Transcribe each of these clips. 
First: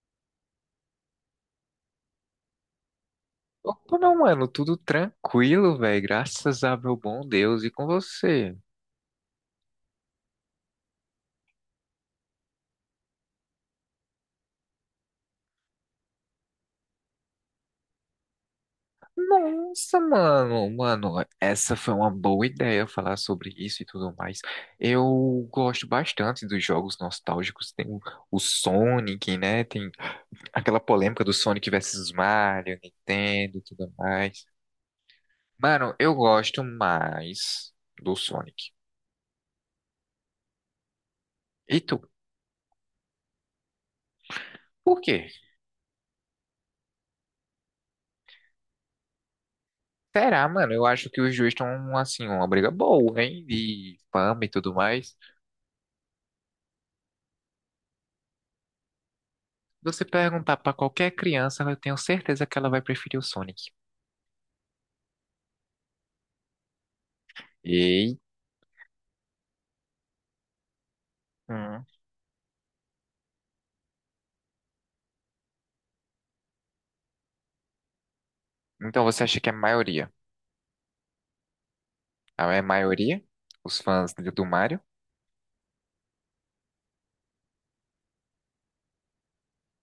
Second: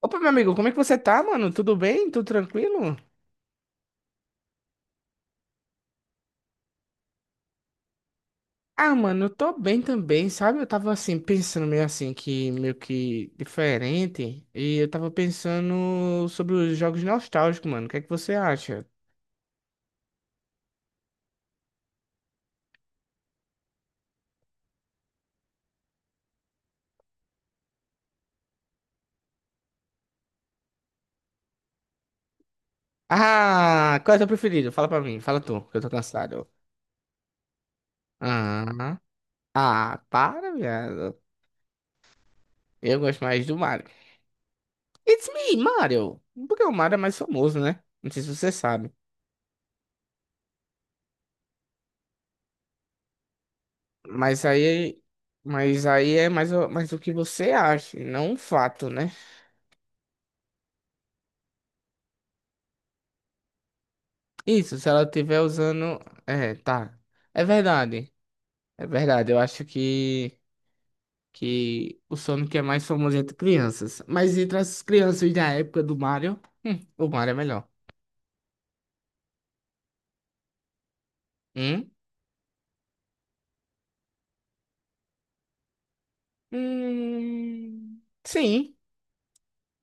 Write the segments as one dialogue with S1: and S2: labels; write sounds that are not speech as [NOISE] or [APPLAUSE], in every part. S1: Opa, meu amigo, como é que você tá, mano? Tudo bem? Tudo tranquilo?
S2: Opa, não, mano, tudo tranquilo, velho, graças a meu bom Deus e com você.
S1: Ah, mano, eu tô bem também, sabe? Eu tava assim, pensando meio assim, que meio que diferente. E eu tava pensando sobre os jogos nostálgicos, mano. O que é que você acha?
S2: Nossa, mano, essa foi uma boa ideia falar sobre isso e tudo mais. Eu gosto bastante dos jogos nostálgicos, tem o Sonic, né? Tem aquela polêmica do Sonic versus Mario, Nintendo e tudo
S1: Ah, qual é o teu
S2: mais.
S1: preferido? Fala pra mim, fala tu, que eu tô
S2: Mano, eu
S1: cansado.
S2: gosto mais do Sonic.
S1: Ah, ah, para, viado.
S2: E tu?
S1: Eu gosto mais do Mario.
S2: Por quê?
S1: It's me, Mario. Porque o Mario é mais famoso, né? Não sei se você sabe.
S2: Será, mano? Eu acho que os dois estão, assim, uma briga boa, hein? De fama
S1: Mas
S2: e tudo
S1: aí,
S2: mais.
S1: mas aí é mais, mais o que você acha, e não um fato, né?
S2: Você perguntar pra qualquer criança, eu tenho certeza que ela vai preferir o Sonic.
S1: Isso, se ela estiver usando. É, tá. É verdade.
S2: E...
S1: É verdade. Eu acho que,
S2: Hum.
S1: que o Sonic é mais famoso entre crianças. Mas entre as crianças da época do Mario, o Mario é melhor.
S2: Então você acha que é a maioria?
S1: Hum?
S2: Ah, é maioria? Os fãs do Mario?
S1: Sim,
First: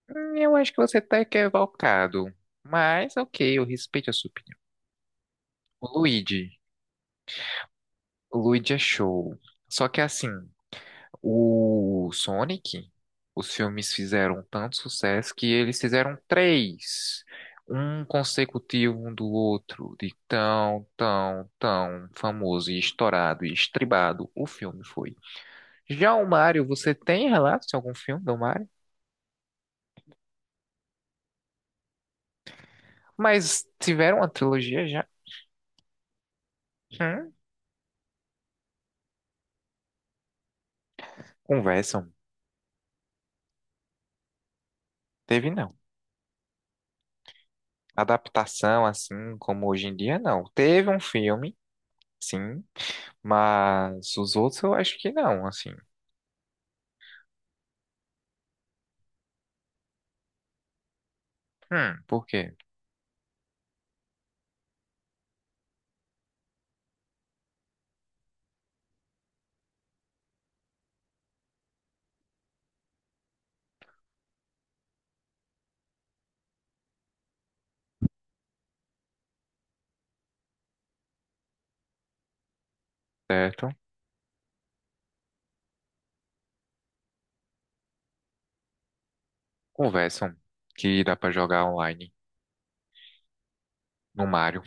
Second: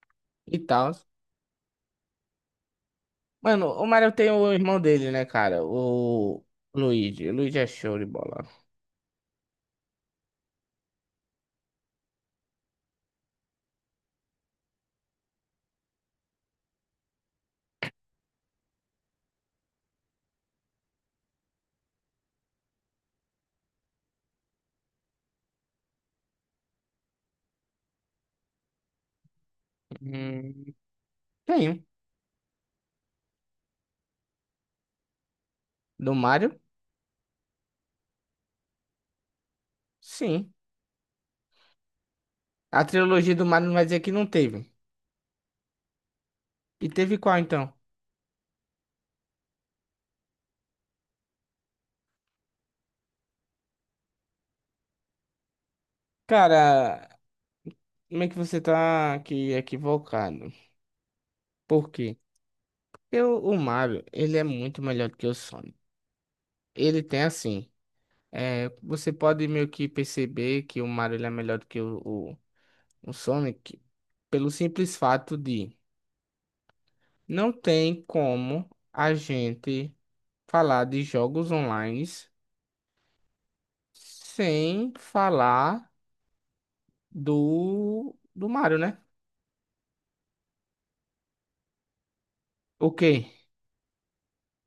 S2: Eu
S1: e
S2: acho que
S1: tal.
S2: você tá equivocado. Mas, ok, eu
S1: Mano, o
S2: respeito
S1: Mario
S2: a sua
S1: tem o
S2: opinião.
S1: irmão dele, né, cara?
S2: O
S1: O
S2: Luigi.
S1: Luigi. O Luigi é show de
S2: O
S1: bola.
S2: Luigi é show. Só que assim. O Sonic, os filmes fizeram tanto sucesso que eles fizeram três, um consecutivo um do outro, de tão famoso e estourado e estribado o filme foi. Já o Mario, você tem relatos de algum filme do Mario?
S1: Hum, tem.
S2: Mas tiveram uma trilogia já?
S1: Do Mario?
S2: Hum,
S1: Sim.
S2: conversam.
S1: A trilogia do Mario não vai dizer que não teve.
S2: Teve não.
S1: E teve qual então?
S2: Adaptação assim como hoje em dia, não. Teve um filme, sim, mas os outros eu acho que não, assim.
S1: Cara, como é que você tá aqui equivocado? Por quê?
S2: Por quê?
S1: Porque o Mario, ele é muito melhor do que o Sonic. Ele tem assim, é, você pode meio que perceber que o Mario ele é melhor do que o, o Sonic pelo simples fato de não tem como a gente falar de jogos online
S2: Certo?
S1: sem falar do Mario, né?
S2: Conversam que dá pra jogar online
S1: O quê?
S2: no Mario.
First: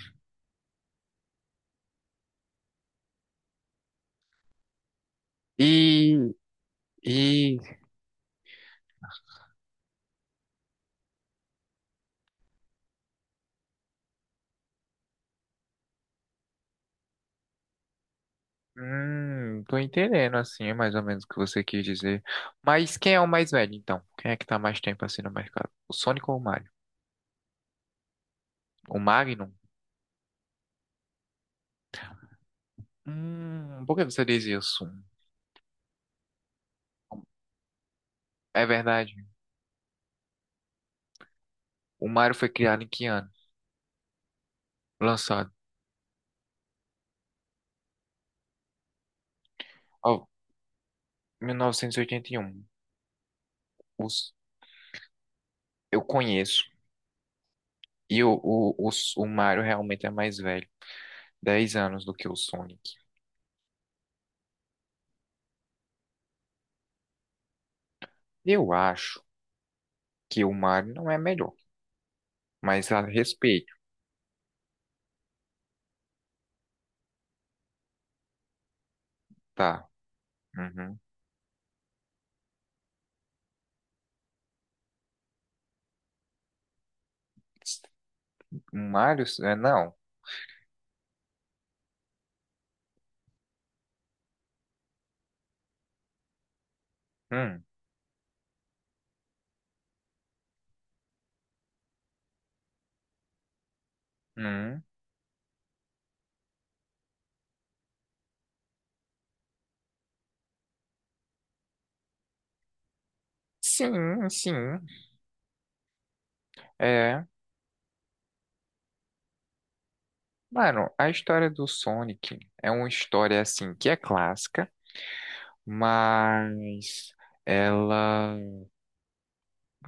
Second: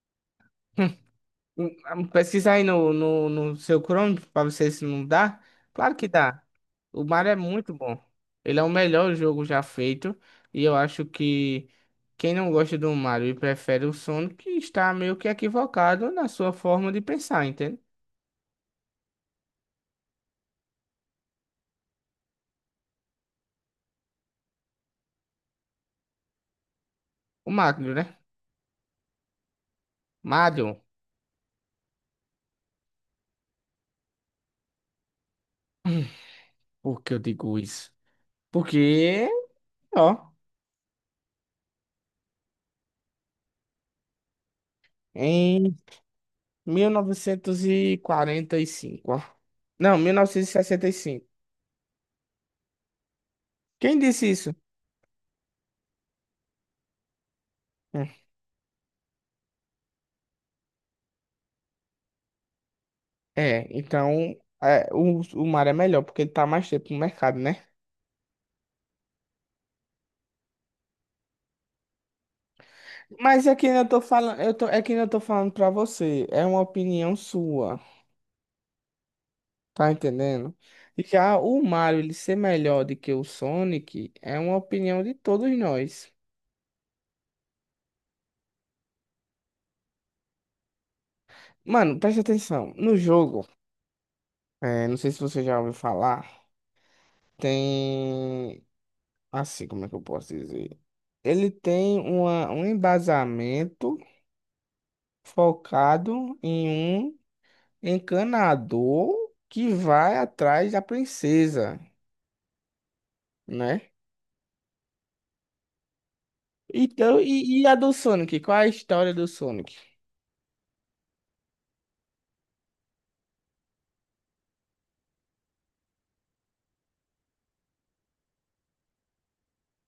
S1: Pesquisa aí no seu Chrome pra você se não dá. Claro que
S2: E,
S1: dá. O Mario é
S2: e,
S1: muito bom. Ele é o melhor jogo já feito. E eu acho que quem não gosta do Mario e prefere o Sonic está meio que equivocado na sua forma de pensar, entende?
S2: tô entendendo assim, é mais ou menos o que você quis dizer. Mas quem é o mais velho, então? Quem é que tá mais tempo assim no mercado? O Sonic ou o Mario?
S1: O Mario, né?
S2: O Magnum?
S1: Mario,
S2: Por que você diz isso?
S1: por que eu digo isso?
S2: É verdade.
S1: Porque, ó,
S2: O Mario foi criado em que ano? Lançado.
S1: em mil novecentos e quarenta e cinco, ó. Não, mil
S2: Ó,
S1: novecentos e sessenta e cinco.
S2: 1981.
S1: Quem disse
S2: Os,
S1: isso?
S2: eu conheço. E o Mario realmente é mais velho. 10 anos do que o Sonic.
S1: É, então é, o mar é melhor porque ele tá mais tempo no mercado, né?
S2: Eu acho. Que o Mario não é melhor, mas a
S1: Mas é que
S2: respeito,
S1: eu tô falando, eu tô, é que eu tô falando pra você, é uma opinião sua,
S2: tá?
S1: tá entendendo?
S2: Uhum.
S1: E já o Mario ele ser melhor do que o Sonic é uma opinião de todos nós.
S2: O Mario, é, não.
S1: Mano, preste atenção, no jogo, não sei se você já ouviu falar,
S2: Hum,
S1: tem assim, como é que eu posso dizer? Ele tem um embasamento
S2: hum.
S1: focado em um encanador que vai atrás da princesa, né?
S2: Sim, sim.
S1: Então,
S2: É,
S1: e a do Sonic? Qual é a história do Sonic?
S2: mano, a história do Sonic é uma história assim que é clássica, mas ela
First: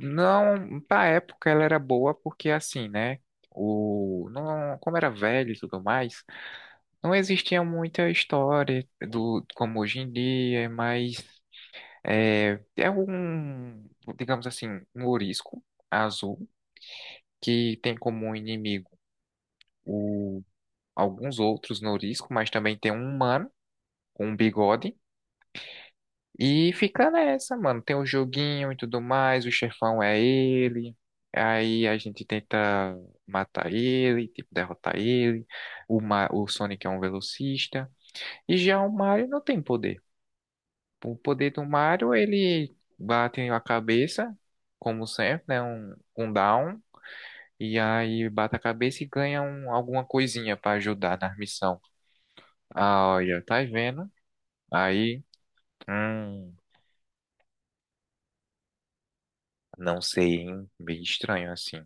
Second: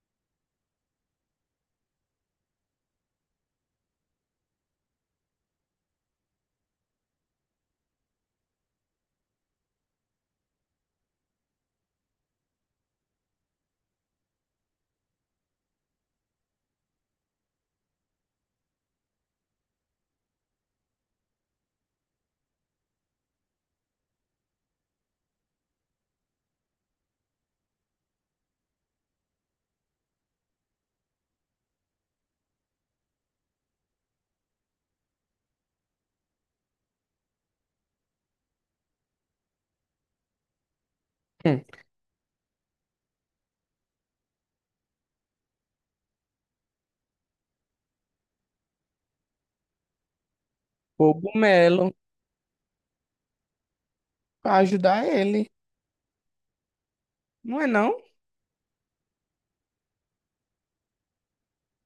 S2: não, pra época ela era boa porque assim, né? Não, como era velho e tudo mais, não existia muita história do como hoje em dia, mas é, é um, digamos assim, um ourisco azul que tem como inimigo o, alguns outros norisco, mas também tem um humano com um bigode. E fica nessa, mano. Tem o joguinho e tudo mais, o chefão é ele. Aí a gente tenta matar ele, tipo, derrotar ele. O Sonic é um velocista. E já o Mario não tem poder. O poder do
S1: Hum,
S2: Mario, ele bate a cabeça, como sempre, né? Um down. E aí bate a cabeça e ganha alguma coisinha pra ajudar na missão.
S1: Cogumelo
S2: Ah, olha, tá vendo?
S1: pra ajudar
S2: Aí,
S1: ele.
S2: hum,
S1: Não é não?
S2: não sei, hein? Meio estranho assim.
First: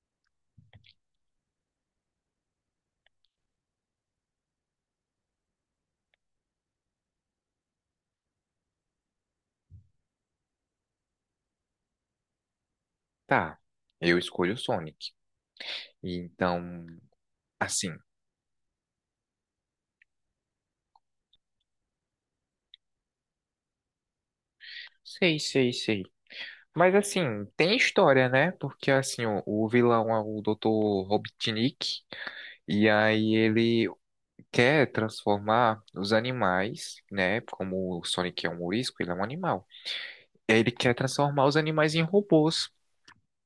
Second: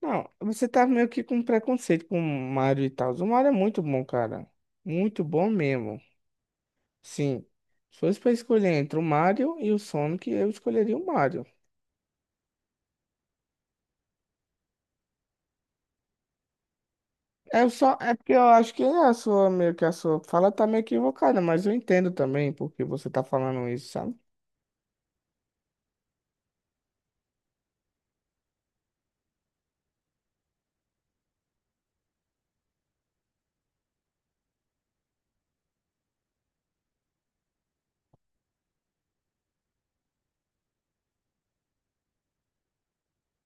S1: Não, você tá meio que com preconceito com o Mario e tal. O Mario é muito bom, cara. Muito bom mesmo. Sim. Se fosse pra escolher entre o Mario e o Sonic, eu escolheria o Mario.
S2: Tá, eu escolho o Sonic. E então,
S1: É
S2: assim,
S1: só, é porque eu acho que é a sua fala tá meio equivocada, mas eu entendo também porque você tá falando isso, sabe?
S2: sei. Mas assim, tem história, né? Porque assim, o vilão é o Dr. Robotnik. E aí ele quer transformar os animais, né? Como o Sonic é um morisco, ele é um animal. Ele quer transformar os animais em robôs.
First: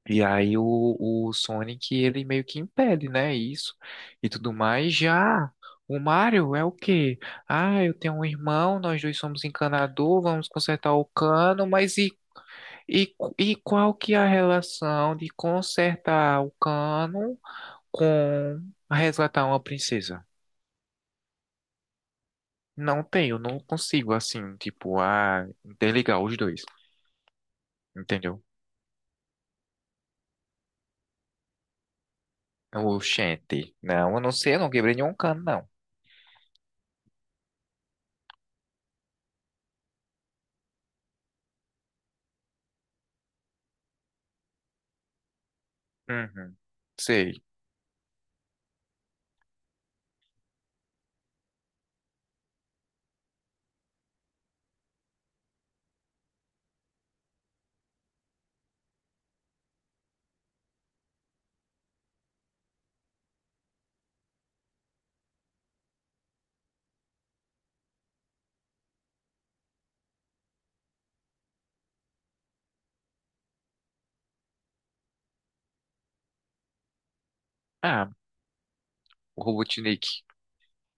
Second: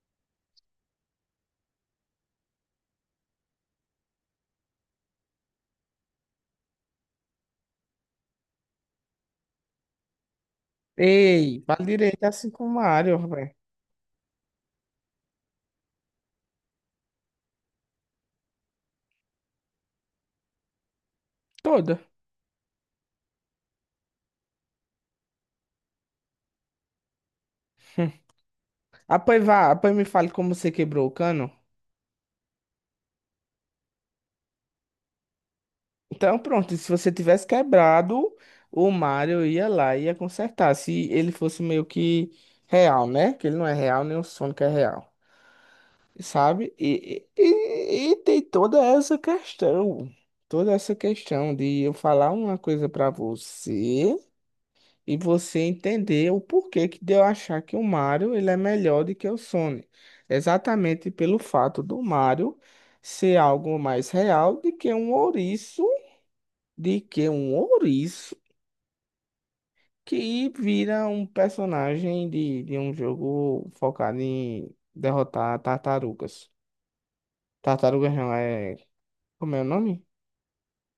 S2: E aí o, o Sonic, ele meio que impede, né? Isso e tudo mais. Já o Mario é o quê? Ah, eu tenho um irmão, nós dois somos encanador, vamos consertar o
S1: Ei,
S2: cano,
S1: fala direito é assim com o Mario, velho.
S2: qual que é a relação de consertar o cano com resgatar uma princesa?
S1: Toda.
S2: Não tenho, não consigo assim, tipo, ah, interligar os dois,
S1: [LAUGHS]
S2: entendeu?
S1: Apoi vá, apoi me fale como você quebrou o cano.
S2: Oxente, não, eu não sei, eu não quebrei nenhum cano, não.
S1: Então, pronto, se você tivesse quebrado, o Mario ia lá e ia consertar. Se ele fosse meio que real, né? Que ele não é real, nem o Sonic é real,
S2: Uhum,
S1: sabe? E,
S2: sei.
S1: e, e- e tem toda essa questão de eu falar uma coisa pra você. E você entender o porquê que de eu achar que o Mario ele é melhor do que o Sonic. Exatamente pelo fato do Mario ser algo mais real do que um ouriço, de que um ouriço que vira um personagem de um jogo focado em derrotar tartarugas.
S2: Ah,
S1: Tartarugas não, é... Como é o nome?
S2: Robotnik.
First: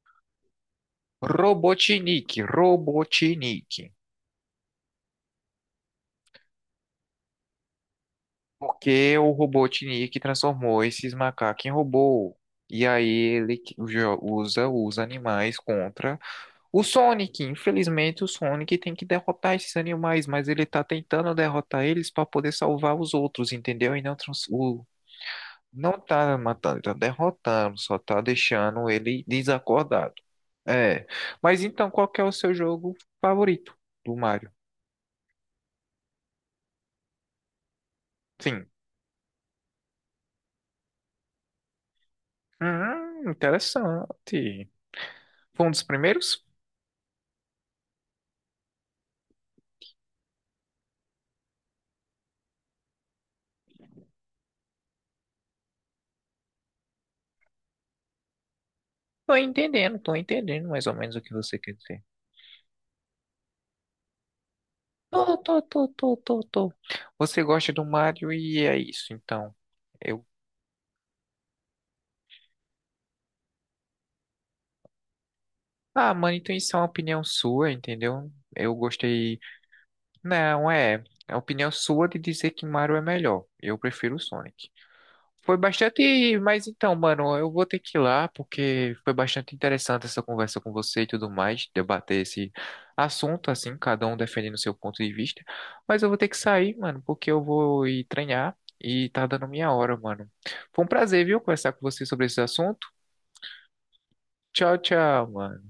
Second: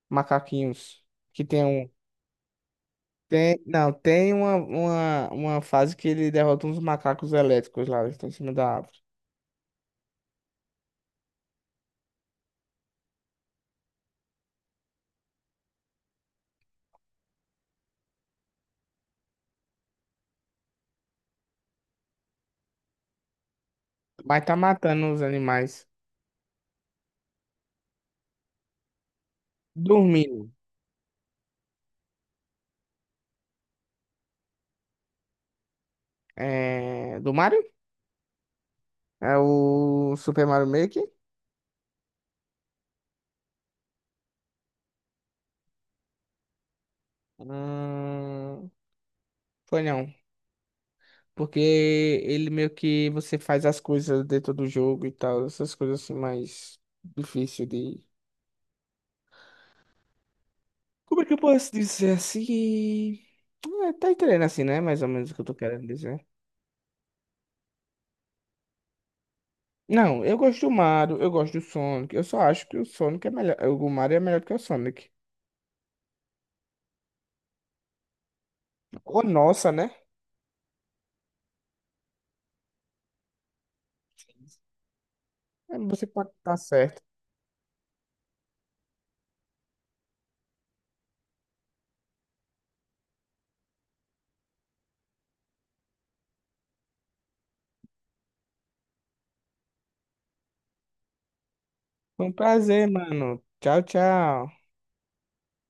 S1: Macaquinhos. Que tem um...
S2: Robotnik,
S1: Tem,
S2: Robotnik.
S1: não, tem uma fase que ele derrota uns macacos elétricos lá, eles estão em cima da árvore.
S2: Porque o Robotnik transformou esses macacos em robô. E aí ele usa os animais contra o Sonic. Infelizmente, o Sonic tem que derrotar esses animais, mas ele tá tentando derrotar eles para poder salvar os outros, entendeu?
S1: Vai estar matando os animais.
S2: Não tá matando, tá derrotando, só tá deixando ele desacordado.
S1: Dormindo.
S2: É. Mas então, qual que é o seu jogo favorito do Mario?
S1: É... Do Mario?
S2: Sim.
S1: É o Super Mario Maker?
S2: Interessante. Foi um dos primeiros?
S1: Hum... Foi não. Porque ele meio que você faz as coisas dentro do jogo e tal. Essas coisas assim mais difícil de...
S2: Tô entendendo mais ou menos o
S1: Como é
S2: que
S1: que eu
S2: você
S1: posso
S2: quer dizer.
S1: dizer assim? É, tá entendendo assim, né? Mais ou menos o
S2: Tô,
S1: que eu tô
S2: tô,
S1: querendo
S2: tô, tô,
S1: dizer.
S2: tô, tô. Você gosta do Mario e é isso, então.
S1: Não,
S2: Eu,
S1: eu gosto do Mario, eu gosto do Sonic. Eu só acho que o Sonic é melhor. O Mario é melhor que o Sonic.
S2: ah, mano, então isso é uma opinião sua, entendeu? Eu
S1: Ô,
S2: gostei.
S1: nossa, né?
S2: Não, é. É a opinião sua de dizer que Mario é melhor. Eu prefiro o Sonic. Foi
S1: É, você pode
S2: bastante.
S1: estar
S2: Mas então,
S1: certo.
S2: mano, eu vou ter que ir lá, porque foi bastante interessante essa conversa com você e tudo mais, debater esse assunto, assim, cada um defendendo o seu ponto de vista. Mas eu vou ter que sair, mano, porque eu vou ir treinar e tá dando minha hora, mano. Foi um prazer, viu, conversar com você sobre
S1: Foi um
S2: esse assunto.
S1: prazer, mano. Tchau, tchau.
S2: Tchau, tchau, mano.